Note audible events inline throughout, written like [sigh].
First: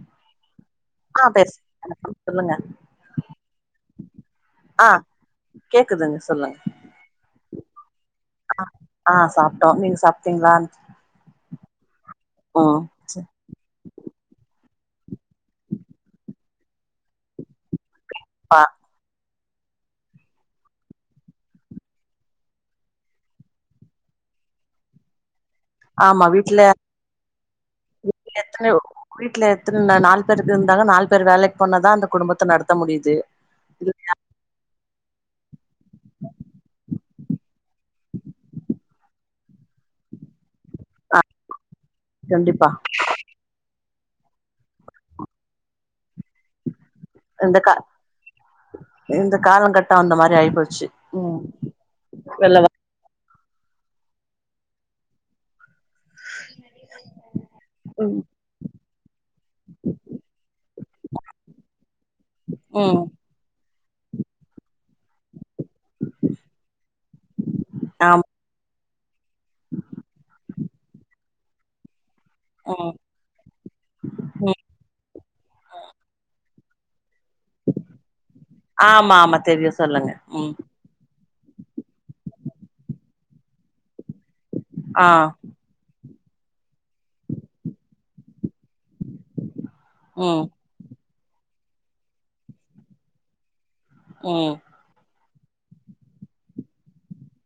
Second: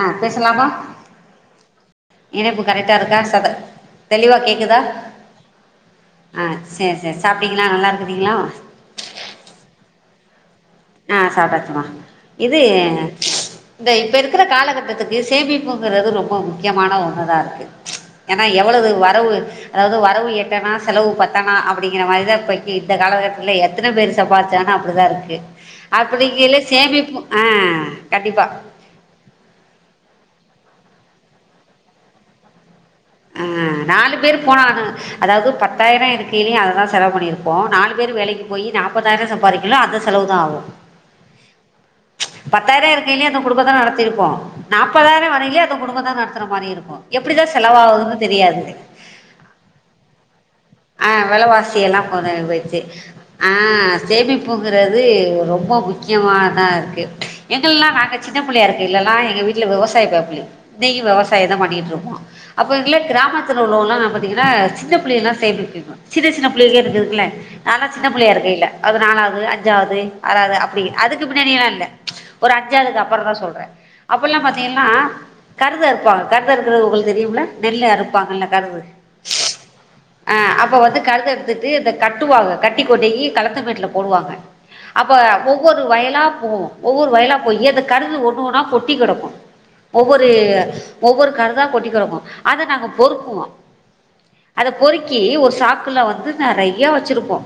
ஆ பேசலாமா ஆ பேசு சொல்லுங்க இணைப்பு கரெக்டா இருக்கா சத தெளிவா கேக்குதா ஆ கேக்குதுங்க ஆ சொல்லுங்க சேர் சேர் சாப்டீங்களா? நல்லாருக்குறீங்ளா? ங் சாப்டீங்ளா? ஆ சாப்டாச்சுமா இது இந்த இப்ப இருக்குற காலகட் டத்துக்கு சேமிப்புங்குறது ரொம்ப முக்கியமான ஒன்னதா இருக்கு ஏனா பா எவ்ளவு வரவு அதாவ்து வரவு எட்டணா செலவு பத்தணா அப்பிடிங்கிற மாரிதா இப்பக்கு இந்த காலகட்டத்துல எத்தன பேர் சம்பாருச்சானு அப்டிதா இருக்கு ஆமா அப்புடிங்கெல்ல வீட்ல சேமிப்பு ஆ கண்டிப்பா எத்தன வீட்ல எத்தன நா நாலு பேருக்கு இருந்தாங்க நாலு பேர் வேலைக்கு போன தான் அந்த குடும்பத்தை நடத்த முடியுது அஹ் நாலு பேரு போனான் அதாவது பத்தாயிரம் இருக்கலயும் அததான் செலவு பண்ணியிருபோம் நாலு பேரும் வேலைக்கு போய் நாப்பதாயிரம் சம்பாதிக்கலும் அந்த செலவு தான் ஆகும் கண்டிப்பா பத்தாயிரம் இருக்கேய் லயும் அந்த குடும்ப தான் இருக்கும் நாப்பதாயிரம் வரியிலயே அது குடும்பம் தான் நடத்துற மாதிரி இருக்கும் எப்படிதான் இந்த கா செலவாகது இந்த கால கட்ட அந்த மாதிரி ஆயிப்போச்சு ஆஹ் ம் விலைவாசி எல்லாம் போ வெள்ளவா போயச்சு ஆஹ் சேமிப்புங்கிறது ரொம்ப முக்கியமா தான் இருக்கு எங்கல்லாம் நாங்க ம் சின்ன பிள்ளையா இருக்கல்லலாம் எங்க வீட்டுல விவசாய பேமிலி விவசாயம் தான் பண்ணிட்டு இருப்போம் அப்ப எ ம் கிராமத்தில் அப்பலாம் பாத்தீங்கன்னா சின்ன பிள்ளைல்லாம் ம் சின்ன சின்ன பிள்ளைக்கே இருக்குதுக்குல்ல நாலா சின்ன ஆமா பிள்ளையா இருக்கல்ல அது நாலாவது அஞ்சாவது ஆறாவது அப்படி அதுக்கு பின்னாடி எல்லாம் இல் ஒரு ம் அஞ்சாவதுக்கு அப்புறம் தான் சொல்றேன் அப்பல்லாம் ம் பாத்தீங்கன்னா கருத அருப்பாங்க கருத இருக்கு தெரியும் ல நெல் அறுப்பாங்கல்ல கருது ஆமா ஆமா தெரியு சொல்லுங்க ம் ஆஹ் அப்போ வந்து கருத அறுத்துட்டு இதை கட்டுவாங்க கட்டி கொண்டு போயி களத்து மேட்டுல போடுவாங்க ஆ அப்ப ஒவ்வொரு வயலாம் ஓ ஒவ்வொரு வயலா போய் அந்த கடுகு ஒண்ணு ஒன்னா கொட்டி கெடக்கும் ஒவ்வொரு ம் ஒவ்வொரு கருதா கொட்டிக்கிடக்கும் அதை நாங்க பொறுக்குவோம் உம் இசிக்கி ஒரு சாக்குல வந்து நிறைய வச்சிருப்போம்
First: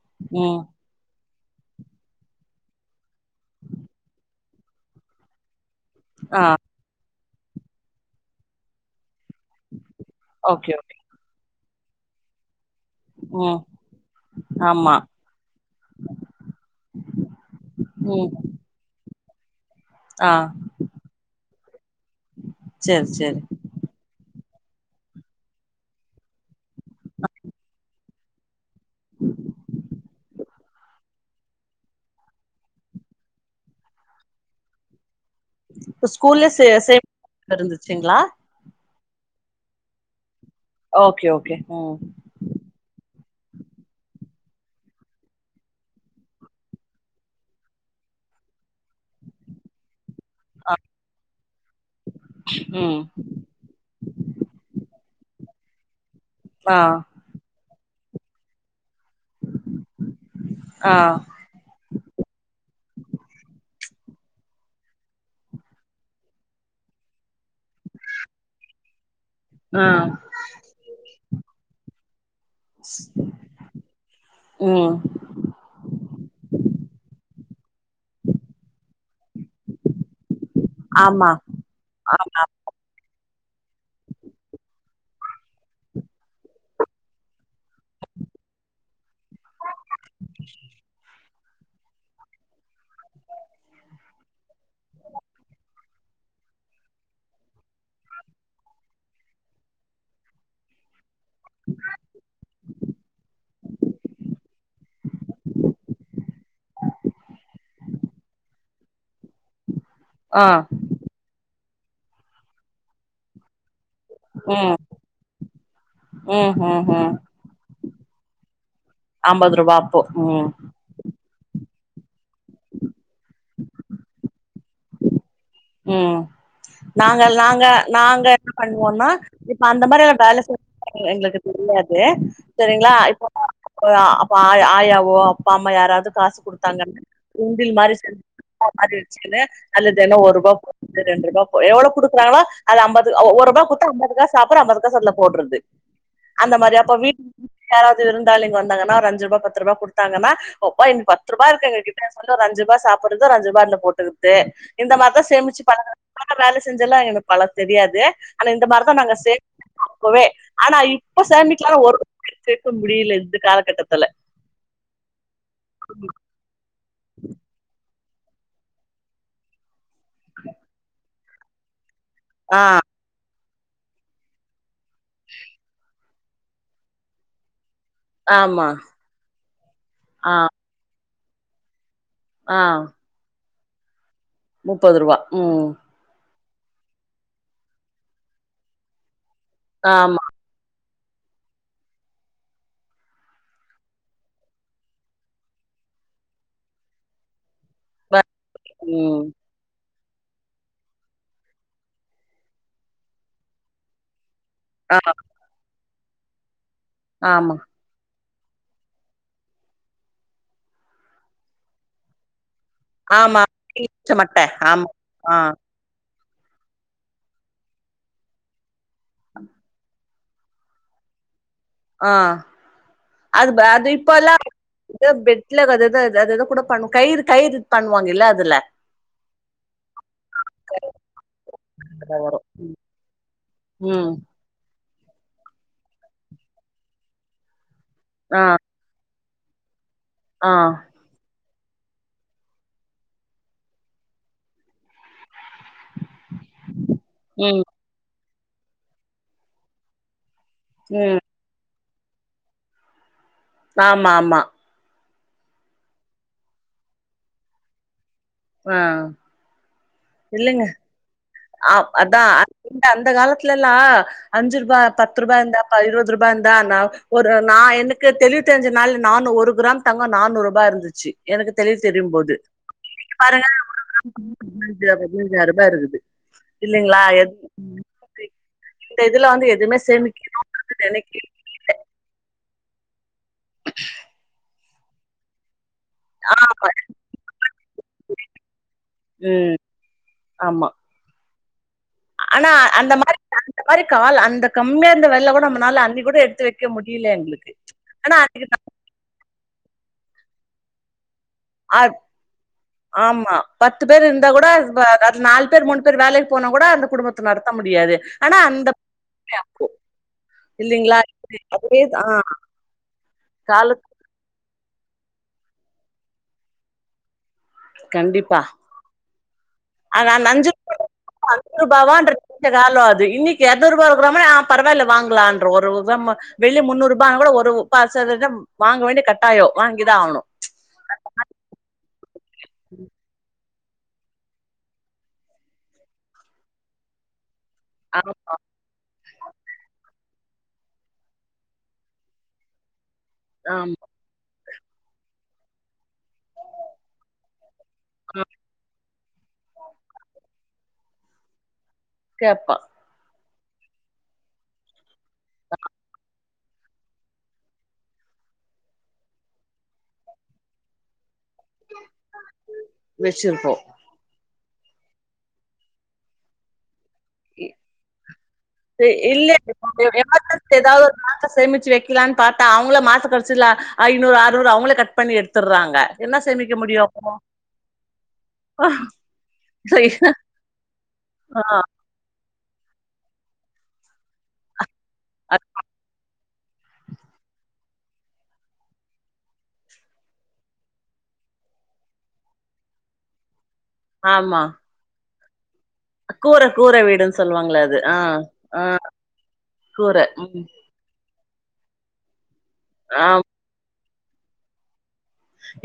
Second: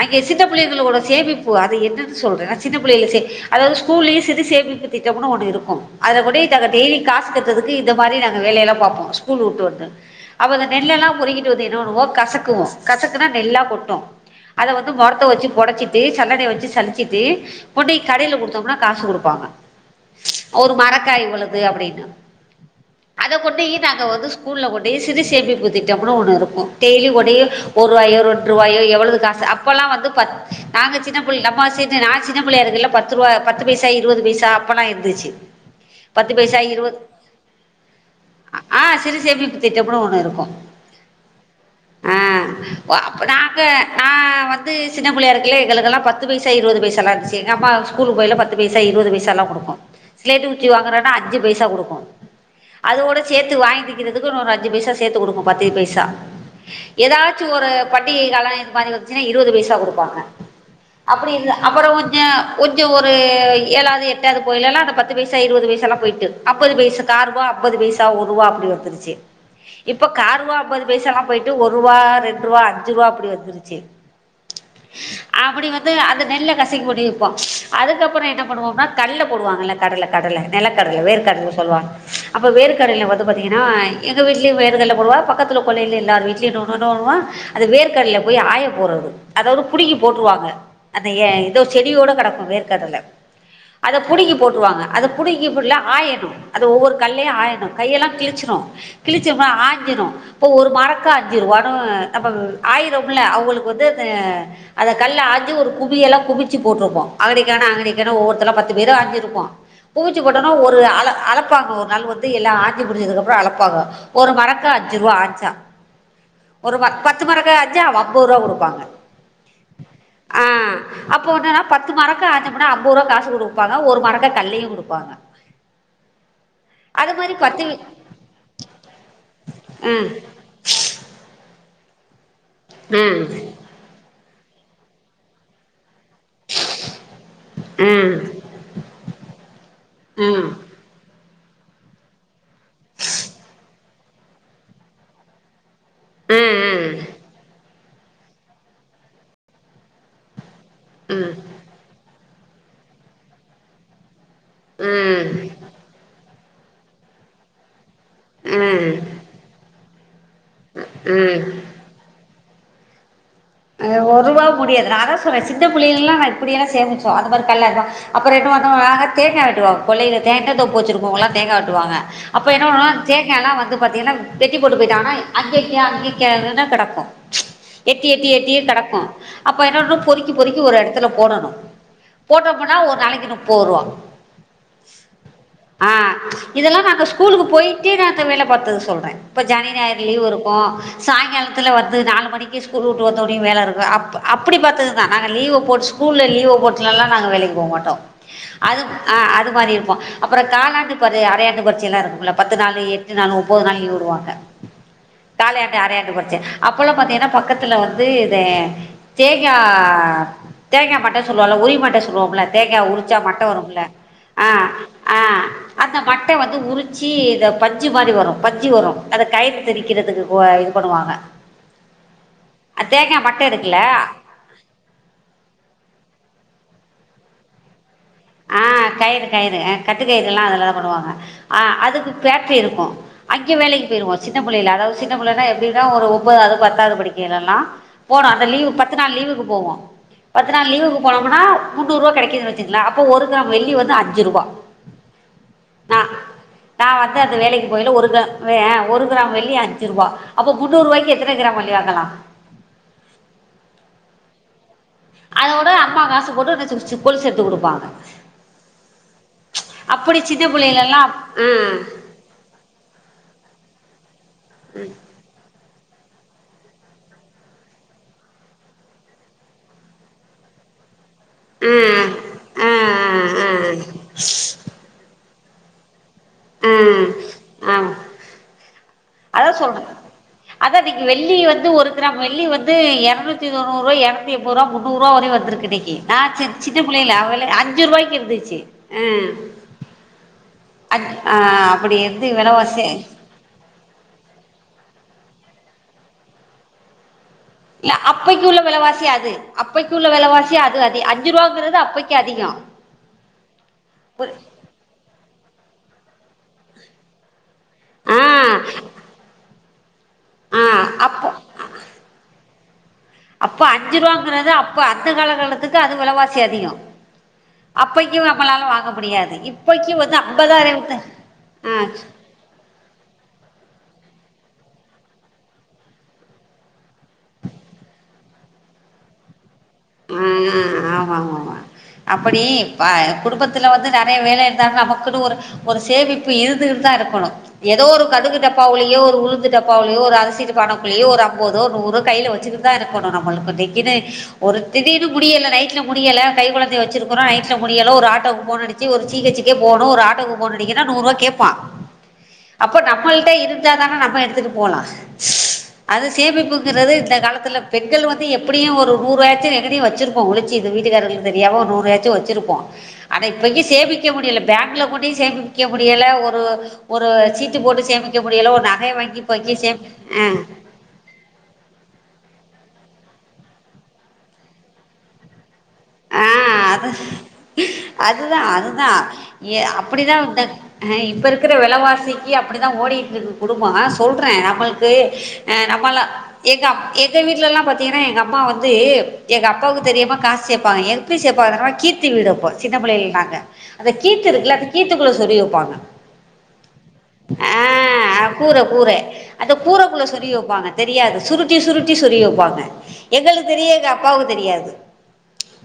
அங்கே சின்ன ம் பிள்ளைகளோட சேந்து இது என்னன்ன சொல்றேன் நான் சின்ன பிள்ளைய ச அதாவது ஸ்கூலேயே சேமிப்பு திட்டம்னு ஒன்று இருக்கும் அதை கூட்டி ஆ தெரட்டி காசு கட்ரதுக்கு இந்த மாதிரி நாங்க வேலையெல்லாம் பாப்போம் ஸ்கூல் விட்டு வந்து அவங்க ஓகே ஓகே நெல்லல்லாம் பொறுகிட்டு இருபது இருபதுவா கசக்குவோ கசக்குனா ம் நெல்லா கொட்டு அத வந்து ஆமா மொரத்த வச்சு பொடச்சிட்டு சல்லடய வச்சு சளிச்சிட்டு கொண்டு் போய் ம் கடையில கொடுத்தோம்னா காசு கொடுப்போ இருப்பாங்க ஆ ஒரு மரக்காய் இவ்வளவு அப்டீனு சேரி அத சேரி கொண்டு போயி நாங்க வந்து ஸ்கூல்ல கொண்டு போயி சிறுசேமிப்பு திட்டம் அம் ஒன்னு இருக்கு டெய்லி கூடயே ஒரு ரூவாயோ ரெண்டுருவாயோ எவ்வளவு காசு அப்போலா வந்து ப நாங்க சின்ன பிள்ள நம்ம சி நா சின்ன பிள்ளயா இருக்கல்ல பத்து ரூபா பத்து பைசா இருபது பைசா அப்போல்லா இருந்துச்சு இப்ப பத்து ஸ்கூல்ல பைசா சே இருவது இருந்துச்சுங்ளா ஆ சிறு சேமிப்பு திட்டம்னு ஒன்னு இருக்கு ஓகே ஓகே ம் ஆ ஒ நாங்க நா வந்து சின்ன பிள்ளயா இருக்கேல எங்களுக்கெலா பத்து பைசா இருபது பைச எல்லா இருந்துச்சு எங்க அம்மா ஸ்கூலுக்கு போயல பத்து பைசா இருபது பைசா எல்லா குடுக்கு சிலேட்டு குச்சி வாங்குறேனா அஞ்சு பைசா குடுக்கு ம் அதோட சேத்து வாங்கி திங்குறதுக்குன்னு ஒரு அஞ்சு பைசா சேத்து கொடுங்க பத்து பை சா ஆ ஏதாச்சு ஒரு பண்டிகை கால இது மாரி இருபது பைசா குடுப்பாங்க ஆ அப்டி இ அப்ற கொஞ்சோ கொஞ்ச ஒரு ஏழாது எட்டாது போயல எல்லா அந்த பத்து பைசா இருபது பைசா எல்லா போயிட்டு அம்பது பைசா காருபா அம்பது பைசா ஒரு ருபா அப்டி வந்துருச்சு இப்ப ம் கார்வா அம்பது காம் போயிட்டு ஒரு ரூபா இரண் பத்ரூபா அஞ்ரூபா அப்டி வந்துருச்சு ம் அப்டி வந்து அந்த நெல்ல கசக்கி போட்டு விப்போ அதுக்கப்றோ என்ன பண்ணுவோம்னா கல்ல போடுவாங்கல கடல கடல நெலக்கடல ஆமா வேர்கடல சொல்லுவாங்க ஆமா அப்ப வேர்கடல வந்து பாத்தீங்னா எங்க வீட்லயு வேர்கல்ல வருவா பக்கத்துல கொல்லேல எல்லார் வீட்லயு ஒன்னுனுர்வா அந்த வேர்கல்ல போய் ஆய போறது அதோடு புடிங்கி போட்ருவாங்க அந்த ஏதோ செடியோட கெடக்கு வேர்கடல புடுங்கி போட்டு வருவாங்க அது புடிக்கிபுள்ள ஆயிர அது ஒவ்வொரு கல்லயு ஆயணு கையெல்லா கிழிச்சிறு கிழிச்சம்ன ஆஞ்சிறு இப்ப ஒரு மரக்கா அஞ்சுருவானு நம்ம ஆயிரம்ல அவுங்களுக்கு வந்து் அத கல்ல ஆஞ்சு ஒரு குவியெலா குவிச்சு போட்டிருப்போ அங்கனக்கங்கன அங்கனக்கங்கன ஒவ்வொருத்தல பத்து பேரு ஆஞ்சிருப்போ பூச்சு ஆ போட்டோனா ஒரு அள அளப்பாங்க ஒர் அதனால் வந்து எல்லா ஆக்கி முடுச்சதுக்கப்புறோ அளப்பாங்கோ ஒரு மரக்கா ம் அஞ்சு ருவா த ம் ஒரு ம் ப ம் பத்து மரக்கா அஞ்சா அம்பரூவா குடுப்பாங்க ஐம்பது ரூபா அப்போ ஆ ம் அப்ப என்னன்னா பத்து மரக்க அஞ்சு மூட்ட அம்பரூவா காசு குடுப்பாங்க ஒரு மரக்க கல்லியு குடுப்பாங்க ம் அது நாங்க மாரி பத்து நாங்க நாங்க என்ன பண்ணுவோன்னா இப்ப அந்த ம் மாரி பே எங்களுக்கு தெரியாத் து செரிங்களா ம் இப்போ அப்ப ஆளா ஆயாவோ அப்பா அம்மா யாராவது காசு குடுத்தாங்கன்னா உண்டில் மாரி ம் சேத்து வெச்சுன்னு தெனோ ஒரு ம் ரெண்டு ரூபா போய் எவ்வளோ குடுக்குறாங்களோ அது அம்பது ஒருபா குடுத்தா அம்பது காஸ் சாப்புறது ஐம்பதுக்காச அதுல போடுறது அந்த மாரி அப்ப ம் வீட் யாராவது இருந்தாலு இங்க வாங்கன்னா ஒரு அஞ்சு ரூபா பத்து ரூபா குடுத்தாங்கன்னா ஒப்பா இ ம் பத்து ரூபா இருக்கு எங்க கிட்ட அஞ்சு ரூபா சாப்டுறது ஒரு அஞ்சு ரூபா அதுல போட்டுறது தே இந்த மாதஸ் சேமிச்சு பழகுற ஆ வேல செஞ்செல்லா எனக்கு பல தெரியாது ஆனா இந்த மார்தா ம் நாங்க சேப் அப்போவே ஆனா இப்ப ம் ம் சேமிக்கலான ஒரு சேக்க முடியில ஒரூபா முடியாது நா அதா சொல்ற சின்ன புள்ளைல எல்லா நா இப்டியெல்லா சேமிச்சு [unintelligible] அப்புறோ என்னா பண்ணுவாங்கோ தேங்கா வெட்டுவாங்கோ கொள்ளைல தேங்கா தோப்பு வெச்சுருப்போ [unintelligible] தேங்கா வெட்டுவாங்க அப்ப ஆ என்ன பண்ணுவோனா தேங் தேங்கால்லா வந்து பாத்தீங்கன்னா வெட்டி போட்டு போயிட்டா ஆனா அங்கங்கே அங்கங்கே கெடக்கு எப் கேட்டியே ஆமா கடக்கு அப்ப என்னன்ன பொறுக்கி ஆ பொறுக்கி ஒரு எடத் த்துல போடனு போட்டா போன ஒரு நாளைக்குனு போர்வா முப்பதுரூபா ம் இதெல்லா நாங்க ஸ்கூலுக்கு போயிட்டே வேல பாத்தது சொல்றே இப்ப ஜனி ஞாயிறு ஆமா லீவு இருக்கு சாங்காலத்துல வந்து நாலு மணிக்கு ஸ்கூல் விட்ட வந்தோனய வேல இருக்கு அ அப்புடி பாத்ததுதா நாங்க லீவ போட்டு ஸ்கூல்ல லீவ போட்டுலல்லா நாங்க வேலக்கு போ மாட்டோ ப அது ஆ ம் அது மாரி இருப்போ அப்பற காலாண்டு பர அரையாண்டு பரிட்ச எல்லா இருக்குங்கள பத்து நாலு எட்டு நாலு முப்பது நாள் லீவு உடுவாங்க ஆ தஅரையாண்டு பரிச்ச அப்பல்லா பாத்தங்கன்னா ஆமா பக்கத் தே இத தேங்கா தேங்கா மட்ட சொல்லுவல்ல உரி மட்ட சொல்லுவோம்ல தேங்கா உரிச்சா ஆமா மட்ட வரும்ல மட்ட ஆ ஆமா ஆ அந்த மட் ட்ட வந்து உரிச்சி இத பஞ்சு மாரி வரு பஞ்சி வரு அத கயரு திரிக்கறதுக்கு புவ இது பண்ணுவாங்க ஆ தேங்காய் மட்டை அது ப அது இருக்குல்ல இப்பல்லா பெட்ல அது அதுத கூட பண்ணு கயிறு கயிறு பண் ஆ கயிறு கயிறு கட்டு கயிறு எல்லா அதுல தா பன்னுவாங்க ஆ அதுக்கு ஃபேட்ரி இருக்கு அங்க வேலக்கு ம் போயிருவோ சின்ன புள்ளயில அதாவது சே சின்ன புள்ளனா எப்டினா ஒரு ஒம்பாதாவது பத்தாவது படிக்கேலல்லா போனு ஆ அந்த லீவு பத்து நாள் லீவுக் போவ பத்து ஆ நாள் லீவுக்கு போனம்னா முண்ணூர்ருபா கெடைக்குது வச்சுங்களா ப்ப ஒரு க்ராம் வெள்ளி வந்து அஞ்சு ரூபா நா நா வந்து அந்த ம் வேலக்கு போயில ஒரு க்ரா வே ஒரு கிராம் வெள்ளி அஞ்சு ரூபா அப்போ முந்நூறுருவாய்க்கி ம் எத்தன கிராம் வெள்ளி வாங்களா? ஆமா ஆமா அதோட அம்மா காசு போட்டு [unintelligible] கொலுசு எடுத்து குடுப்பாங்க. ஆ அப்படி சின்ன இல்லைங்க பிள்ளைலல்லா ஆ அதா அ இந்த அந்த காலத்துலல் லா அஞ்சு ரூபா பத்து ரூபா இருந்தா ஆ இருபது ரூபா இருந்தா நா ஒரு நா எனக்கு தெளிவு தெரிஞ்ச நாள் நானு ஒரு கிராம் தங்கோ நானூறு ரூபா இருந்துச்சு. எனக்கு தெளிவு ம் தெரியும் போது ஆ ஆ பாருங்க ஒரு கிராம் [inaudible] ஐயாயர்ரூபா இருந்துது. ஆ அ இந்த இதுல வந்து அதா எதுவுமே சொல்றே அதா சேமிக்கணும்னு இன்னக்கி நெனைக்க வெள்ளி வந்து ஒரு கிராம் வெள்ளி வந் து எர நூத்தி தொண்ணூர்ரூவா எரநூத்தி எம்பதுரூவா மு ந்நூருவா வரையு வந்துருக்கு இன்னக் கி நா சி சின்ன பிள்ளையில அவள அஞ்சு ருவாய்க்கு இருந்துச்சி ம் ஆமா ஆ ஆ அப்டி இருந்து ஆனா வெலவாசி அந்த மாரி அந்த மாரி கால் அந்த க ம்மியா இருந்த வெலல கூட நம்மனால அன்னக்கிகூட எடுத்து வைக்க முடியில எங்களுக்கு. யா ஆனா அப்பக்கி அன்னைக்கு நா உள்ள வெலவாசி அது அப்பக் கி உள்ள வெலவாசி அது அதி அ அத் ஆமா பத்து பேர் இருந்தா கூட அது ப அது நால் பேர் மூன் பேர் வேலைக்கி போனா கூட அந்த குடும்பத்த நட த்த முடியாது ஆ ஆனா அந்த கொ ஆ இல்லைங்களா அப்போ [inaudible] ஆமா அப்ப அஞ்சுருவாங்கறது அப் ப அந்த காலகட்டத்துக்கு அது வெலவாசி அதிகோ அப்பக்கி நம்மளால வாங்க முடியாது இ அத அந் அஞ்சு ஆ ரூபாவா ன்ற தாலொ அது இன்னிக்கு எத் ரூபா ரு பரவால்ல வாங்லான்ற ஒரு ஒவ்வருவாவும் வெளி முன்னூறு ரூபானு கூட ஒரு பாச வாங்க வேண்டி கட்டாயம் வாங்கிதான் ஆகணும் ம்ம் ஆம ஆமா அப்டி வ குடும்பத் துல வந்து நெறைய வேலை இருந்தா தா நமக்குனு ஒரு சேமிப்பு இருந்துட்தா இருக்கணும் எதோ ஆ ஒரு கடுகு டப்பாவ்லையோ ஒரு உளுந்து டப்பாவ்லையோ ஒரு அரச் ள்ளியோ ஒரு ஐம்பதொ நூறொ கையில வச்சுட்டு தான் இருக் பனு நம்மளுக்கு ஆமா திக்கி தெ பொறுத்தி முடியல்ல நை முடியல கைக்கொழந்தை ய வச்சிருக்ரோம் நைட்ல முடியல ஒரு ஆட்டோக்கு போனடிச்சு ஒரு ஜி ஹச்சுகே போனும் ஒரு ஆட்டோக்கு போன் ன்னா நூருவா கேப்பா கேப்பா அப்போ நம்மள் இருந்தாதானே நம்ம எடுத்துட்டு போலாம் அது [inaudible] சேமிப்புங்கிறது இந்த காலத்துல பெண்கள் வந்து எப்படியும் ஒரு நூறுவாய்ச்சும் எங்கணையும் வச்சிருப்போம் ஒழுச்சு வீட்டுகாரங்ளுக்கு தெரியாம நூறுவாயாச்சும் வச்சிருப்போம் அத இப்பய்க்கு வச்சிருப்போம் சேமிக்க முடியல பேங்க்ல கொண்டி சேமிக்க முடியல ஒரு சீட்டு போட்டு சேமிக்க முடியல ஒரு நகைய வாங்கி இல்ல இப்போக்கி சேமி ஆ எமர்ஜென்சி ஏதாவது ஒரு நாட்ட சேமிச்சு வைக்கலான்னு பா அவங்களே மாச கடைசில ஐநூறு அறுநூறு அவங்கள கட் பண்ணி எடுத்தறாங்க ஆஹ் அது அதுதான் அதுதான் அப்படிதான்ஹ இப்ப ஆ இருக்குற வெளவாசி இப்போதிக்கு அப்படிதான் ஓடிட்டு இருக்கு குடும்பம் சொல்றேன் இருக்கு அது நம்மல்லாம் எங்க எங்க வீட்டுலல்லாம் பாத்தீங்கன்னா எங்க அம்மா வந்து எங்க அப்பாவுக்கு தெரியாம காசு சேப்பாங்க எப்படி சேப்பங்கனா கீத்து வீடு வப்போ சின்ன பிள்ளையில நாங்க அந்த கீத்து ஆமா இருக்குல அ கீத்துக்குள்ள தெரிய வைப்பாங்க கூர கூர வீடுன்னு சொல்லுவாங்கள அது ஆ ஆஹ் கூர ஆ கூர அந்த கூர கூரைக்குள்ள சொருவி ம் வைப்பாங்க தெரியாது சுருட்டி சுருட்டி சொருவி வைப்பா ஆ எங்களுக்கு தெரியது அ போக தெரியாது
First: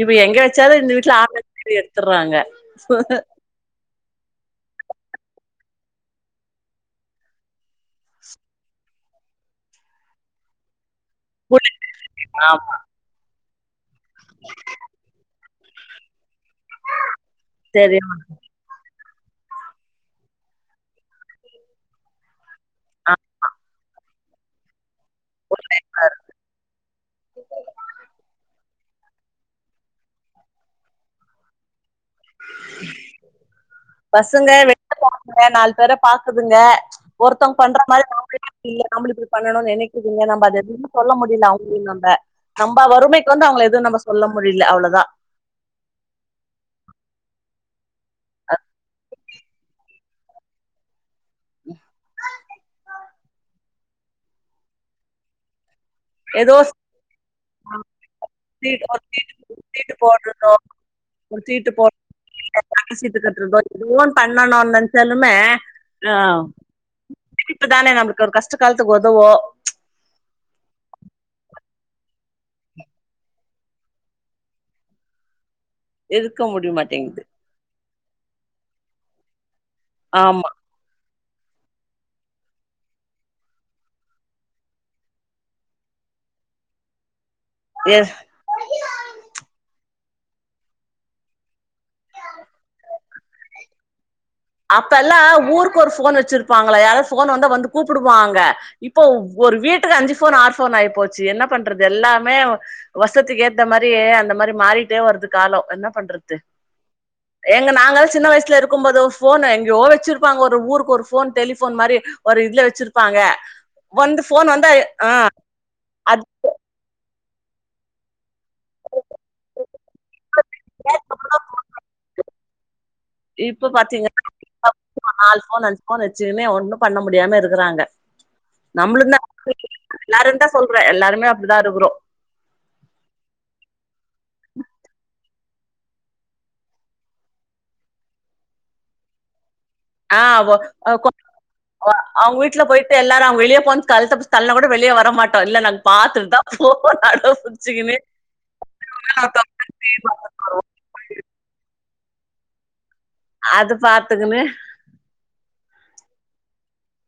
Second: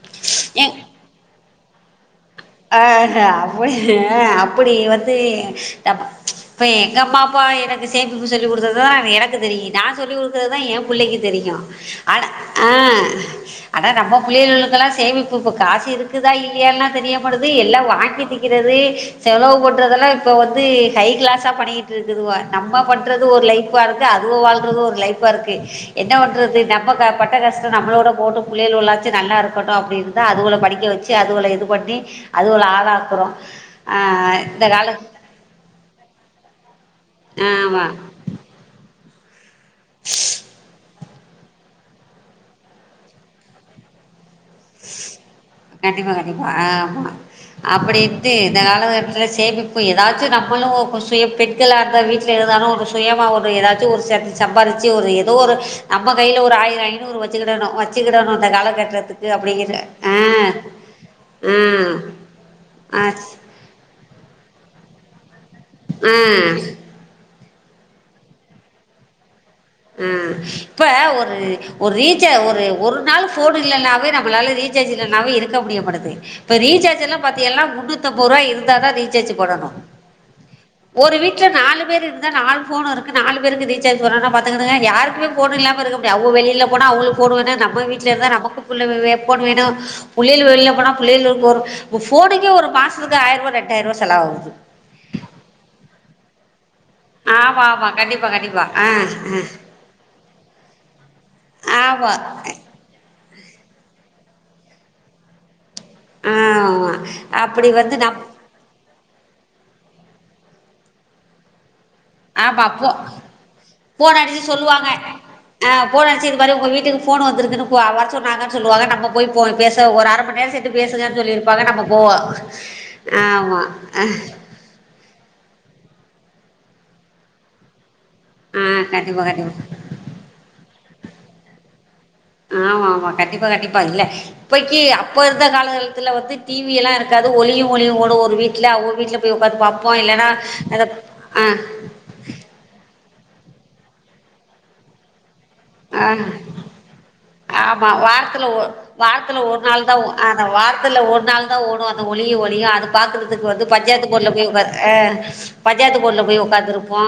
இப்ப எங்க வச்சாலு இந்த வீட்ல ஆ [inaudible] அ ஆஹ அப்டி அ அப்டி வந்து நம் பா எங்க அம்மா அப்பா எனக்கு சேமிப்பு சொல்லி கொடுத்தது தா எனக்கு தெரியு நா சொல்லி குடுக்குறது தா எ பு புள்ளைக்கு தெரியு அட ஆமா. ஆஹ அட நம்ம புள்ளைகளுக்கல்லா சேமிப்பு இப்ப காசு இருக்குதா இல்லையல்லா தெரிய ன்ன பண்றது எல்லா தெரியும். வாங்கி திங்க்கிறது செலவு பண்றதெல்லா இப்போ வந்து ஹைக்ளாஸா பண்ணிக்கிட்டு இருக்குதுவா நம்ப ஆ சரி பண்றது ஒரு லைஃப்பா இருக் அதுங்க வாழ்றது ஒரு லைஃப் பார்க்கு என்ன பண்றது நம்ம ந பட்ட கஷ்ட நம்மளோட போட்ட புள்ளைலாது நல்லா இருக்கட்டு அப்டின் தா அதுவோல படிக்க வச்சு அதுவோல இது பண்ணி அதுகள ஆளாக்குறோ ஆ பசங்க இந்த வெள கால போகுதுங்க நால் பேர பாக்குதுங்க ஒருத்தங்க பண்ற ஆமா மாரி [unintelligible] நம்பளுக்கு பண்ணணுன் நெனைக்குதுங்க நம்ப அத திருப் சொல்ல முடில அவுங்களனு நம்பா வறுமைக்கு வந்து அவுங்கள எதுவு நம்ப சொல்ல முடில அவ்ளதா கண்டிப்பா கண்டிப்பா ஆ ஆமா அப்டி டி இந்த கால கட்டத் ஸ் சேமிப்பு ஏதாச்சு நம்பலு கூஷ் சுய பெண்களாகந்த வீட்ல இருந்தாலு ஒரு சுயமா ஒரு ஏதாச் ஒரு சம் சம்பாரிச்சு ஒரு ஏதோ ஒரு நம்ப கையில ஏதோ ஒரு ஆயிர ஐநூறு வச்சுக்கிடணு வச்சுக்கிடணு இந்த காலகட்டத்துக்கு அப்டிங்கிற ஆ ஆ [unintelligible] ஆ ஆ ஃபோன் பண்ணனு நெனச்சாலுமே ஆ ம் இப்பதானே நம்பளுக்கு ஒரு கஷ்ட காலத்துக்கு உதவு அ இப்ப ஒரு ஒரு ரீசா ஒரு நாலு ஃபோன் இல்லன்னாவே நம்மளால ரீசார்ஜ் இல்லனாவே இருக் ல்லா முடியமாட்டேங்குது இருக்க இப்ப முடிய ரீசார்ஜெல்லா மாட்டேங்குது பத்தியெல்லா முன்னூத் முன்னூத்தம்பது ரூபா இருந்தாதா ரீசார்ஜ் பண்ணனு ஆம்மா ஒரு வீட்ல நாலு பேரு இருந்தா நாலு ஃபோன் இருக்கு நாலு பேருக்கு ரீசார்ஜ் பண்ணணு பாத்துக்கங்க யாருக்குமே ஃபோன் இல்லாம இருக்க முடியா அவுங்க வெளியில போனா அவுங்களுக் போடு வேணு நம்ம எ வீட்ல இருந்தா நமக்கு புள்ள வே ஃபோனு வேணு புள்ளைல்லு வெளில போனா புள்ளைளுக்கு ஒரு ஃபோனுக்கே ஒரு மாதத்துக்கு ஆயிரரூவா ரெட்டாயிரூவா செலவாகுது அப்பல்லா ஊர் க்கு ஒரு ஃபோன் வெச்சுருப்பாங் யாராவது ஃபோன் வந்தா ஆமா ஆமா கண்டிப்பா கூப்புடுவாங்க கண்டிப்பா ஆ இப்ப ஒரு வீட்டுக்கு அஞ்சு ஃபோன் ஆறு ஃபோன் ஆயி போச்சு என்ன ஆ பண்றது ஆமா எல்லாமே வசத்திக்கு ஏற்ப் இந்த மாரி அந்த மாரி மாறிட்டே வருது காலோ என்னப் பண்றது ஆமா அப்படி எங்க வந்து நாங்க நம் சின்ன வயிசுல இருக்கும் போது எங்கே வெச்சுருப்பாங்க ஒரு ஊருக்கு ஒரு ஃபோன் டெலிஃபோன் மாரி ஒரு இதுல ஆமா போ வெச்சுருப்பாங்க வந்து அடிச்சு ஃபோன் வந்தா சொல்லுவாங்க ஆ ஆ ஃபோன் அத் அடிச்சு இது மாதிரி உங்கள் வீட்டுக்கு ஃபோன் வந்துருக்குன்னு வர சொன்னாங்கன் சொல்லுவாங்க நம்ம போய் ஃரபோன் பேச ஒரு அர மணி நேரங்கிட்ட பேசுங்கன் சொல்லிருப்பாங்க நம்ம போவோ இப்ப பாத்தீங்கன்னா [inaudible] ஃபோன் அச்ச ஒண்ணே ஒன்னு பண்ண முடியாம இருக்குறாங்க ஆ நம்மலுந்தா கண்டிப்பாக கண்டிப்பாக [inaudible] எல்லாருந்தா சொல் அப்புறோ எல்லாருமே அப்டிதா இருக்குறோ ஆமா ஆமா கண்டிப்பா கண்டிப்பா இல்ல இப்பைக்கி அப்ப இருந்த கால காலத்துல வந்து டிவி எல்லா இருக்காது ஒலியு ஒலியு கூட ஒரு வீட்ல அவுங்க வீட்ல போய் உக்காந்து பாப் ஆ [inaudible] அவங்க வீட்ல போய் எல்லாரு அவுங்க வெளிய போனு கழுத்த புடுச்சு தல்னா கூட வெளிய வர மாட் உ ஆமா புடிச்சுக்கினு வாரத்துல ஒன வாரத்துல ஒரு நாள் தா ஆனான் வாரத்துல ஒரு நாள் தா ஓடு ஒலியா ஒலியா அது பாக்குறதுக்கு வந்து அது பஞ்ஜாயத்து போர்ல பாத்துக்குனு போய் பாக்க அ பஞ்ஜாத்து போன்ல போய் உக்காந்துருப்போ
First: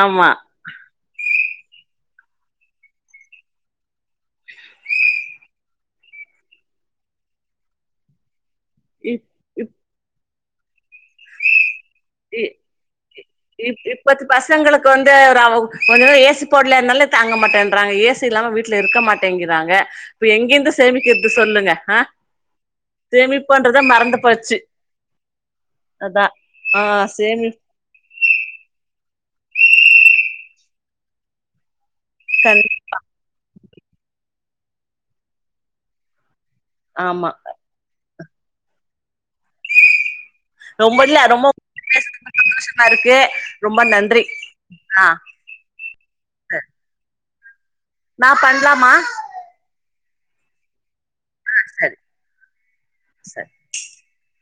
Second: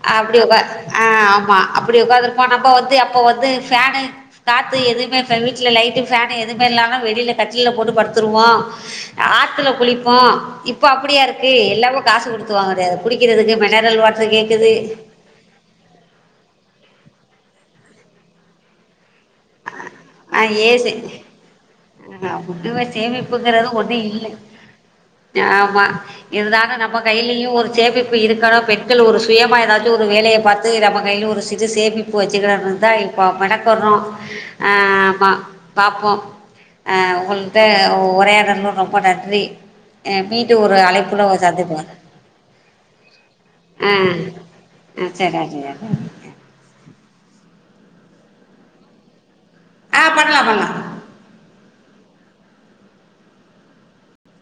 ஆமா அப்டியாப்பா ஆம் மா அப்டி உக்காந்துருருப்போ நம் அப்ப வந்து அப்ப வந்து ஃபேனு காத்து எதுவுமே வீட்ல லைட்டு ஃபேனு எதுமே இல்லாம வெளில கட்டுள்ள போட்டு படுத்துருவோ இப் ஆத்துல இப் குளிப்போ இப்ப அப்டியா இருக்கு எல்லாமு இ காசுடுத்து வாங்கவேண்டிதாருக்கு குடி இப் இப்பத்து பசங்களுக்கு வந்து ராவ் ஒரு ஏசி போடலனல தாங்கமாட்டென்றாங்க ஏசி இல்லாம வீட்டல இருக்க மாட் மாட்டேங்கிராங்க இப்ப ஆ எங்கந்து ஏசி சேமிக்கிது சொல்லுங்க அ ஒன்னுமே சேமிப்புங்கிறது சேமிப்பன்றத ஒன்னு மறந்து இல்ல போச்சி ஆமா அதா சேமிப் ப்பு இருக்கணு பெண்கள் ஒரு சுயமா ஏதாச்சும் ஒரு வேலைய பாத்த நம கையில ஒரு சிறு சேமிப் இப்போ கண் வச்சுக்கிடறது தா இப்போ பட்டக்கரோ ஆ ஆமா பாப்போ அ ஆமா உங்கள்ட உ ஒரே இடன்னும் ரொம்பட சரி மீட்டு ஒரு ரொம்ப இல்ல அழைப்புள்ள ரொம்ப சந்திப்போ சந்தோஷமா இருக்கு ரொம்ப ஆ நன்றி ஆ சரி ஜ நா பண்லாமா ஆ பண்லா பண்லா ஆ ச ச